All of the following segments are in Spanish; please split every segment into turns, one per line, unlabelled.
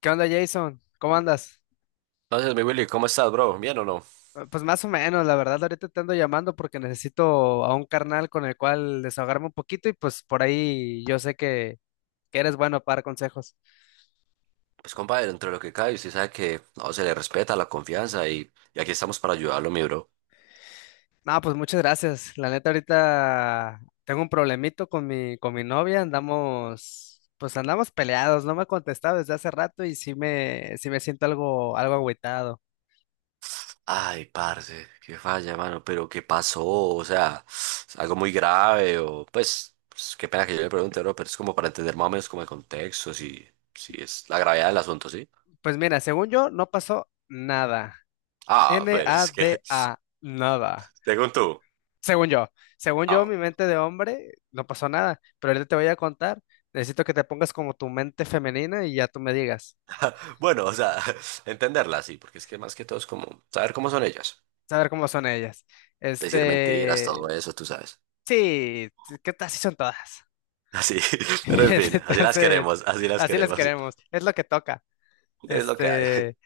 ¿Qué onda, Jason? ¿Cómo andas?
Entonces, mi Willy, ¿cómo estás, bro? ¿Bien o no?
Pues más o menos, la verdad, ahorita te ando llamando porque necesito a un carnal con el cual desahogarme un poquito y pues por ahí yo sé que eres bueno para dar consejos.
Pues, compadre, entre lo que cae, usted sabe que no se le respeta la confianza y aquí estamos para ayudarlo, mi bro.
No, pues muchas gracias. La neta, ahorita tengo un problemito con mi novia, andamos, pues andamos peleados, no me ha contestado desde hace rato y sí me siento algo agüitado.
Ay, parce, qué falla, mano, pero ¿qué pasó? O sea, ¿es algo muy grave o, pues, qué pena que yo le pregunte, bro, pero es como para entender más o menos como el contexto, si es la gravedad del asunto, ¿sí?
Pues mira, según yo, no pasó nada.
Ah, pero es que,
NADA, nada.
según tú.
Según yo, según yo,
Ah,
mi mente de hombre, no pasó nada, pero ahorita te voy a contar. Necesito que te pongas como tu mente femenina y ya tú me digas,
bueno, o sea, entenderla, sí, porque es que más que todo es como saber cómo son ellas,
saber cómo son ellas.
decir mentiras,
Este,
todo eso, tú sabes.
sí, ¿qué tal si son todas?
Así, pero en fin, así las
Entonces,
queremos, así las
así las
queremos.
queremos, es lo que toca.
Es lo que hay.
Este,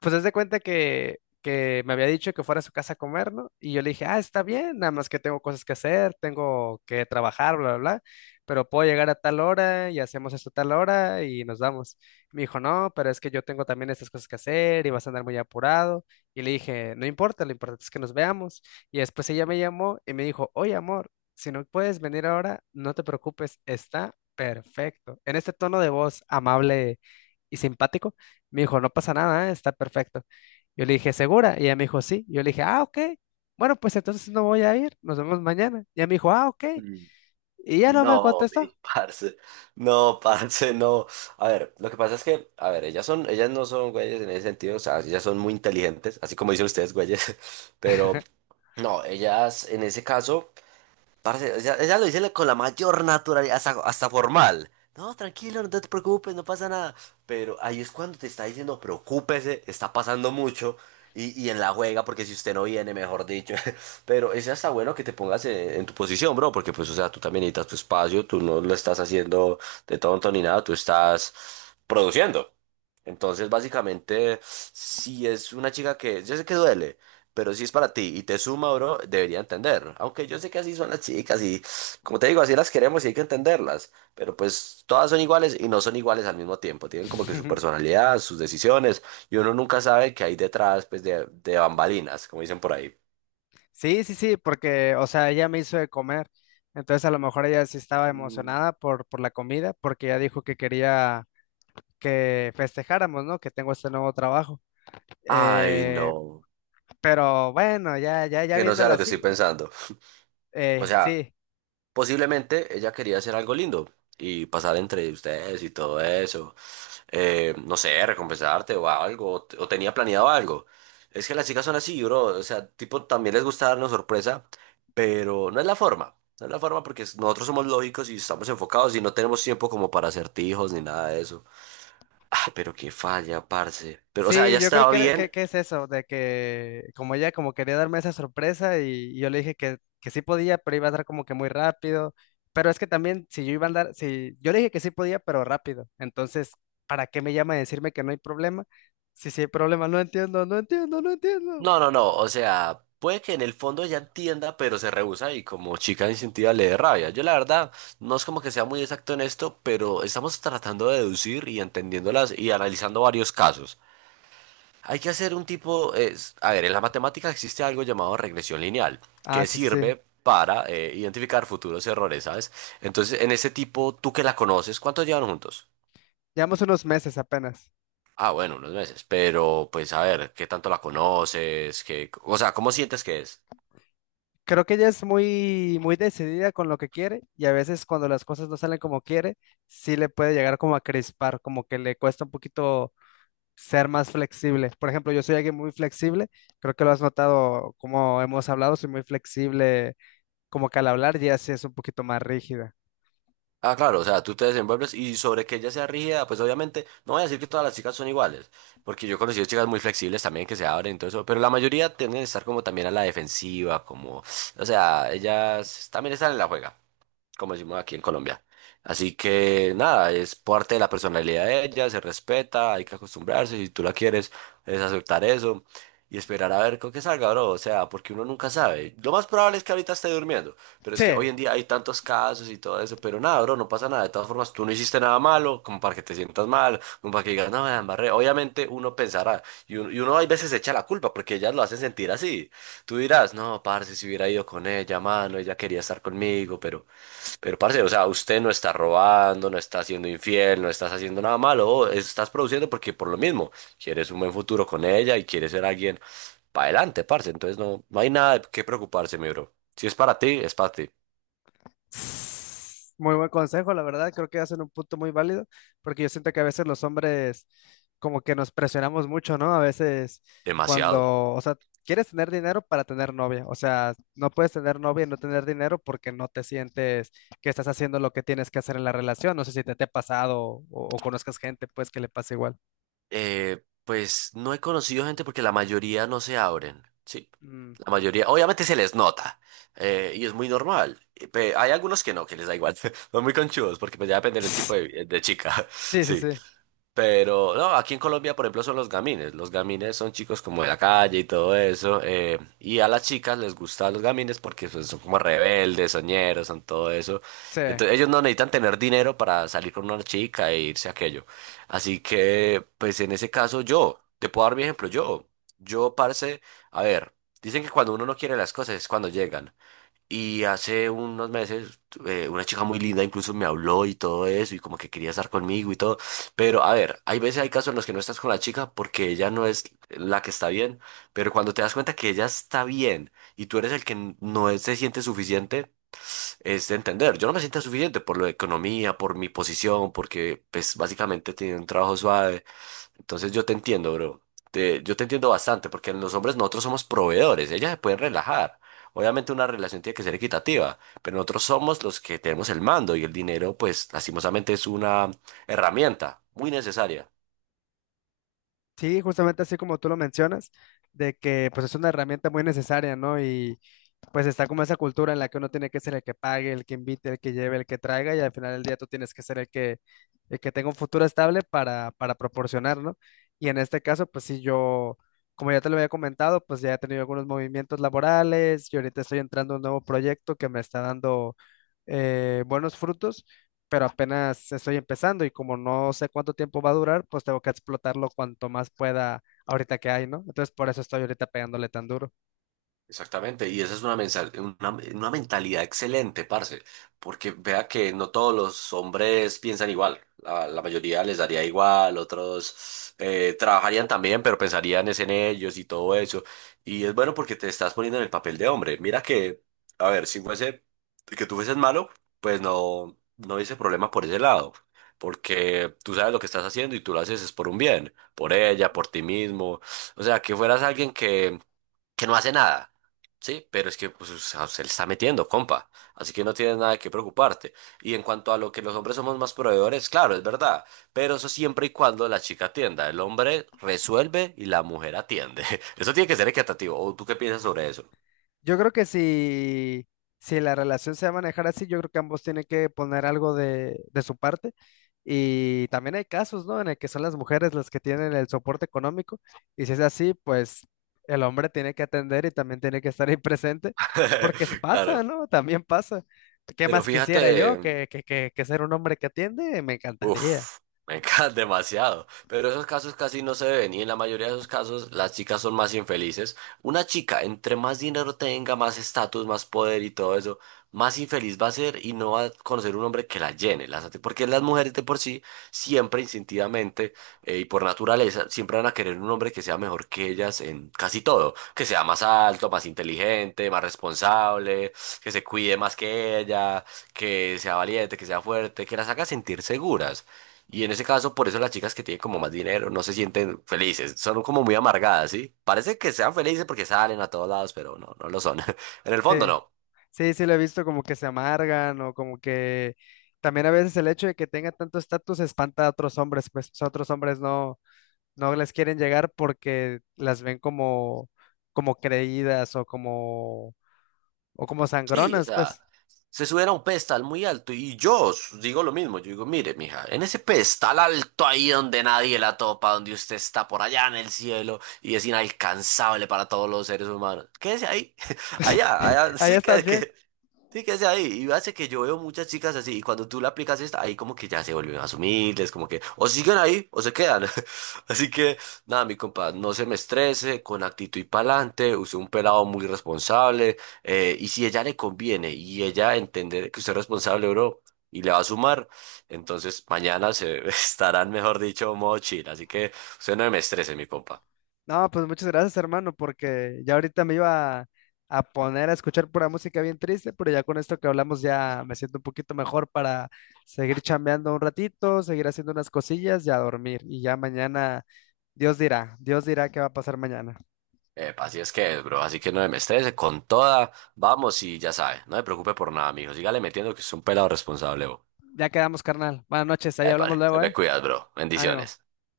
pues haz de cuenta que me había dicho que fuera a su casa a comer, ¿no? Y yo le dije, ah, está bien, nada más que tengo cosas que hacer, tengo que trabajar, bla, bla, bla, pero puedo llegar a tal hora y hacemos esto a tal hora y nos vamos. Me dijo, no, pero es que yo tengo también estas cosas que hacer y vas a andar muy apurado. Y le dije, no importa, lo importante es que nos veamos. Y después ella me llamó y me dijo, oye, amor, si no puedes venir ahora, no te preocupes, está perfecto. En este tono de voz amable y simpático. Me dijo, no pasa nada, ¿eh? Está perfecto. Yo le dije, ¿segura? Y ella me dijo, sí. Yo le dije, ah, ok. Bueno, pues entonces no voy a ir. Nos vemos mañana. Y ella me dijo, ah, ok.
Mm.
Y ya no me
No,
contestó.
mi parce, no, parce, no. A ver, lo que pasa es que, a ver, ellas son, ellas no son güeyes en ese sentido, o sea, ellas son muy inteligentes, así como dicen ustedes, güeyes, pero no, ellas en ese caso. Parce, ya, ella lo dice con la mayor naturalidad, hasta, hasta formal. No, tranquilo, no te preocupes, no pasa nada. Pero ahí es cuando te está diciendo, preocúpese, está pasando mucho. Y en la juega, porque si usted no viene, mejor dicho. Pero es hasta bueno que te pongas en tu posición, bro, porque pues, o sea, tú también necesitas tu espacio, tú no lo estás haciendo de tonto ni nada, tú estás produciendo. Entonces, básicamente, si es una chica que, yo sé que duele, pero si es para ti y te suma, bro, debería entender. Aunque yo sé que así son las chicas y, como te digo, así las queremos y hay que entenderlas. Pero pues todas son iguales y no son iguales al mismo tiempo. Tienen como que su personalidad, sus decisiones y uno nunca sabe qué hay detrás, pues, de bambalinas, como dicen por ahí.
Sí, sí, sí, porque, o sea, ella me hizo de comer. Entonces a lo mejor ella sí estaba
Mm.
emocionada por la comida, porque ella dijo que quería que festejáramos, ¿no? Que tengo este nuevo trabajo.
Ay,
Eh,
no.
pero bueno, ya
Que no sea
viéndola
lo que estoy
así,
pensando. O sea,
sí.
posiblemente ella quería hacer algo lindo y pasar entre ustedes y todo eso. No sé, recompensarte o algo, o, o tenía planeado algo. Es que las chicas son así, bro, o sea, tipo, también les gusta darnos sorpresa, pero no es la forma, no es la forma porque nosotros somos lógicos y estamos enfocados y no tenemos tiempo como para acertijos ni nada de eso. Ah, pero qué falla, parce. Pero, o sea, ella
Sí, yo creo
estaba bien.
que es eso, de que como ella como quería darme esa sorpresa y yo le dije que sí podía, pero iba a andar como que muy rápido. Pero es que también si yo iba a andar, si yo le dije que sí podía, pero rápido. Entonces, ¿para qué me llama a decirme que no hay problema? Sí, sí hay problema, no entiendo.
No, no, no. O sea, puede que en el fondo ella entienda, pero se rehúsa y como chica instintiva le dé rabia. Yo la verdad no es como que sea muy exacto en esto, pero estamos tratando de deducir y entendiéndolas y analizando varios casos. Hay que hacer un tipo, es, a ver, en la matemática existe algo llamado regresión lineal,
Ah,
que
sí, sí, sí.
sirve para identificar futuros errores, ¿sabes? Entonces, en ese tipo, tú que la conoces, ¿cuántos llevan juntos?
Llevamos unos meses apenas.
Ah, bueno, unos meses, pero pues a ver, ¿qué tanto la conoces? ¿Cómo sientes que es?
Creo que ella es muy decidida con lo que quiere y a veces cuando las cosas no salen como quiere, sí le puede llegar como a crispar, como que le cuesta un poquito ser más flexible. Por ejemplo, yo soy alguien muy flexible, creo que lo has notado como hemos hablado, soy muy flexible, como que al hablar ya sí es un poquito más rígida.
Ah, claro, o sea, tú te desenvuelves y sobre que ella sea rígida, pues obviamente, no voy a decir que todas las chicas son iguales, porque yo he conocido chicas muy flexibles también que se abren y todo eso, pero la mayoría tienden a estar como también a la defensiva, como, o sea, ellas también están en la juega como decimos aquí en Colombia. Así que nada, es parte de la personalidad de ella, se respeta, hay que acostumbrarse, si tú la quieres, es aceptar eso y esperar a ver con qué salga, bro, o sea, porque uno nunca sabe. Lo más probable es que ahorita esté durmiendo, pero es que hoy
Sí,
en día hay tantos casos y todo eso, pero nada, bro, no pasa nada, de todas formas, tú no hiciste nada malo, como para que te sientas mal, como para que digas, no, me la embarré. Obviamente uno pensará, y uno a veces se echa la culpa porque ellas lo hacen sentir así. Tú dirás, no, parce, si hubiera ido con ella, mano, ella quería estar conmigo, pero... Pero, parce, o sea, usted no está robando, no está siendo infiel, no estás haciendo nada malo, o estás produciendo porque por lo mismo quieres un buen futuro con ella y quieres ser alguien para adelante, parce. Entonces no, no hay nada de qué preocuparse, mi bro. Si es para ti, es para ti.
muy buen consejo, la verdad. Creo que hacen un punto muy válido, porque yo siento que a veces los hombres como que nos presionamos mucho, ¿no? A veces
Demasiado.
cuando, o sea, quieres tener dinero para tener novia. O sea, no puedes tener novia y no tener dinero porque no te sientes que estás haciendo lo que tienes que hacer en la relación. No sé si te ha pasado o conozcas gente, pues, que le pasa igual.
Pues no he conocido gente porque la mayoría no se abren, sí.
Mm.
La mayoría, obviamente se les nota y es muy normal. Hay algunos que no, que les da igual. Son muy conchudos porque pues ya depende del tipo
Sí,
de chica.
sí,
Sí.
sí,
Pero no, aquí en Colombia, por ejemplo, son los gamines. Los gamines son chicos como de la calle y todo eso. Y a las chicas les gustan los gamines porque pues, son como rebeldes, soñeros, son todo eso.
sí.
Entonces ellos no necesitan tener dinero para salir con una chica e irse a aquello. Así que, pues en ese caso yo, te puedo dar mi ejemplo, yo. Yo, parce, a ver, dicen que cuando uno no quiere las cosas es cuando llegan. Y hace unos meses una chica muy linda incluso me habló y todo eso y como que quería estar conmigo y todo. Pero a ver, hay veces, hay casos en los que no estás con la chica porque ella no es la que está bien. Pero cuando te das cuenta que ella está bien y tú eres el que n- no es- se siente suficiente, es de entender. Yo no me siento suficiente por lo de economía, por mi posición, porque pues básicamente tiene un trabajo suave. Entonces yo te entiendo, bro. Yo te entiendo bastante porque los hombres nosotros somos proveedores, ellas se pueden relajar. Obviamente una relación tiene que ser equitativa, pero nosotros somos los que tenemos el mando y el dinero, pues lastimosamente es una herramienta muy necesaria.
Sí, justamente así como tú lo mencionas, de que pues es una herramienta muy necesaria, ¿no? Y pues está como esa cultura en la que uno tiene que ser el que pague, el que invite, el que lleve, el que traiga, y al final del día tú tienes que ser el que tenga un futuro estable para proporcionar, ¿no? Y en este caso, pues sí, yo, como ya te lo había comentado, pues ya he tenido algunos movimientos laborales y ahorita estoy entrando a un nuevo proyecto que me está dando, buenos frutos, pero apenas estoy empezando y como no sé cuánto tiempo va a durar, pues tengo que explotarlo cuanto más pueda ahorita que hay, ¿no? Entonces por eso estoy ahorita pegándole tan duro.
Exactamente, y esa es una mentalidad excelente, parce, porque vea que no todos los hombres piensan igual, la mayoría les daría igual, otros trabajarían también, pero pensarían es en ellos y todo eso, y es bueno porque te estás poniendo en el papel de hombre, mira que, a ver, si fuese que tú fueses malo, pues no, no hubiese problema por ese lado, porque tú sabes lo que estás haciendo y tú lo haces es por un bien, por ella, por ti mismo. O sea, que fueras alguien que no hace nada. Sí, pero es que pues, o sea, se le está metiendo, compa. Así que no tienes nada que preocuparte. Y en cuanto a lo que los hombres somos más proveedores, claro, es verdad. Pero eso siempre y cuando la chica atienda. El hombre resuelve y la mujer atiende. Eso tiene que ser equitativo. ¿O tú qué piensas sobre eso?
Yo creo que si, si la relación se va a manejar así, yo creo que ambos tienen que poner algo de su parte. Y también hay casos, ¿no? En el que son las mujeres las que tienen el soporte económico. Y si es así, pues el hombre tiene que atender y también tiene que estar ahí presente, porque es- pasa,
Claro.
¿no? También pasa. ¿Qué
Pero
más quisiera yo
fíjate.
que ser un hombre que atiende? Me encantaría.
Uf, me encanta demasiado. Pero esos casos casi no se ven y en la mayoría de esos casos las chicas son más infelices. Una chica, entre más dinero tenga, más estatus, más poder y todo eso, más infeliz va a ser y no va a conocer un hombre que la llene. Porque las mujeres de por sí, siempre instintivamente y por naturaleza, siempre van a querer un hombre que sea mejor que ellas en casi todo. Que sea más alto, más inteligente, más responsable, que se cuide más que ellas, que sea valiente, que sea fuerte, que las haga sentir seguras. Y en ese caso, por eso las chicas que tienen como más dinero no se sienten felices, son como muy amargadas, ¿sí? Parece que sean felices porque salen a todos lados, pero no, no lo son. En el fondo
Sí.
no.
Sí, sí, lo he visto como que se amargan o como que también a veces el hecho de que tenga tanto estatus espanta a otros hombres, pues o sea, otros hombres no, no les quieren llegar porque las ven como, como creídas o como
Sí, o
sangronas,
sea,
pues.
se suben a un pedestal muy alto y yo digo lo mismo, yo digo, mire, mija, en ese pedestal alto ahí donde nadie la topa, donde usted está por allá en el cielo y es inalcanzable para todos los seres humanos, quédese ahí, allá,
Pues
allá,
ahí
sí,
estás bien.
sí, quédese ahí. Y hace que yo veo muchas chicas así y cuando tú le aplicas esta, ahí como que ya se vuelven más humildes, como que o siguen ahí o se quedan. Así que, nada, mi compa, no se me estrese, con actitud y pa'lante, usted es un pelado muy responsable. Y si ella le conviene y ella entender que usted es responsable, bro, y le va a sumar, entonces mañana se estarán, mejor dicho, modo chill. Así que usted no me estrese, mi compa.
No, pues muchas gracias, hermano, porque ya ahorita me iba a, poner a escuchar pura música bien triste, pero ya con esto que hablamos ya me siento un poquito mejor para seguir chambeando un ratito, seguir haciendo unas cosillas y a dormir. Y ya mañana, Dios dirá qué va a pasar mañana.
Epa, así es que es, bro. Así que no me estrese. Con toda, vamos y ya sabe. No me preocupe por nada, mijo. Sígale metiendo que es un pelado responsable, bro.
Ya quedamos, carnal. Buenas noches, ahí
Epa,
hablamos
se
luego,
me
¿eh?
cuidas, bro.
Ánimo.
Bendiciones.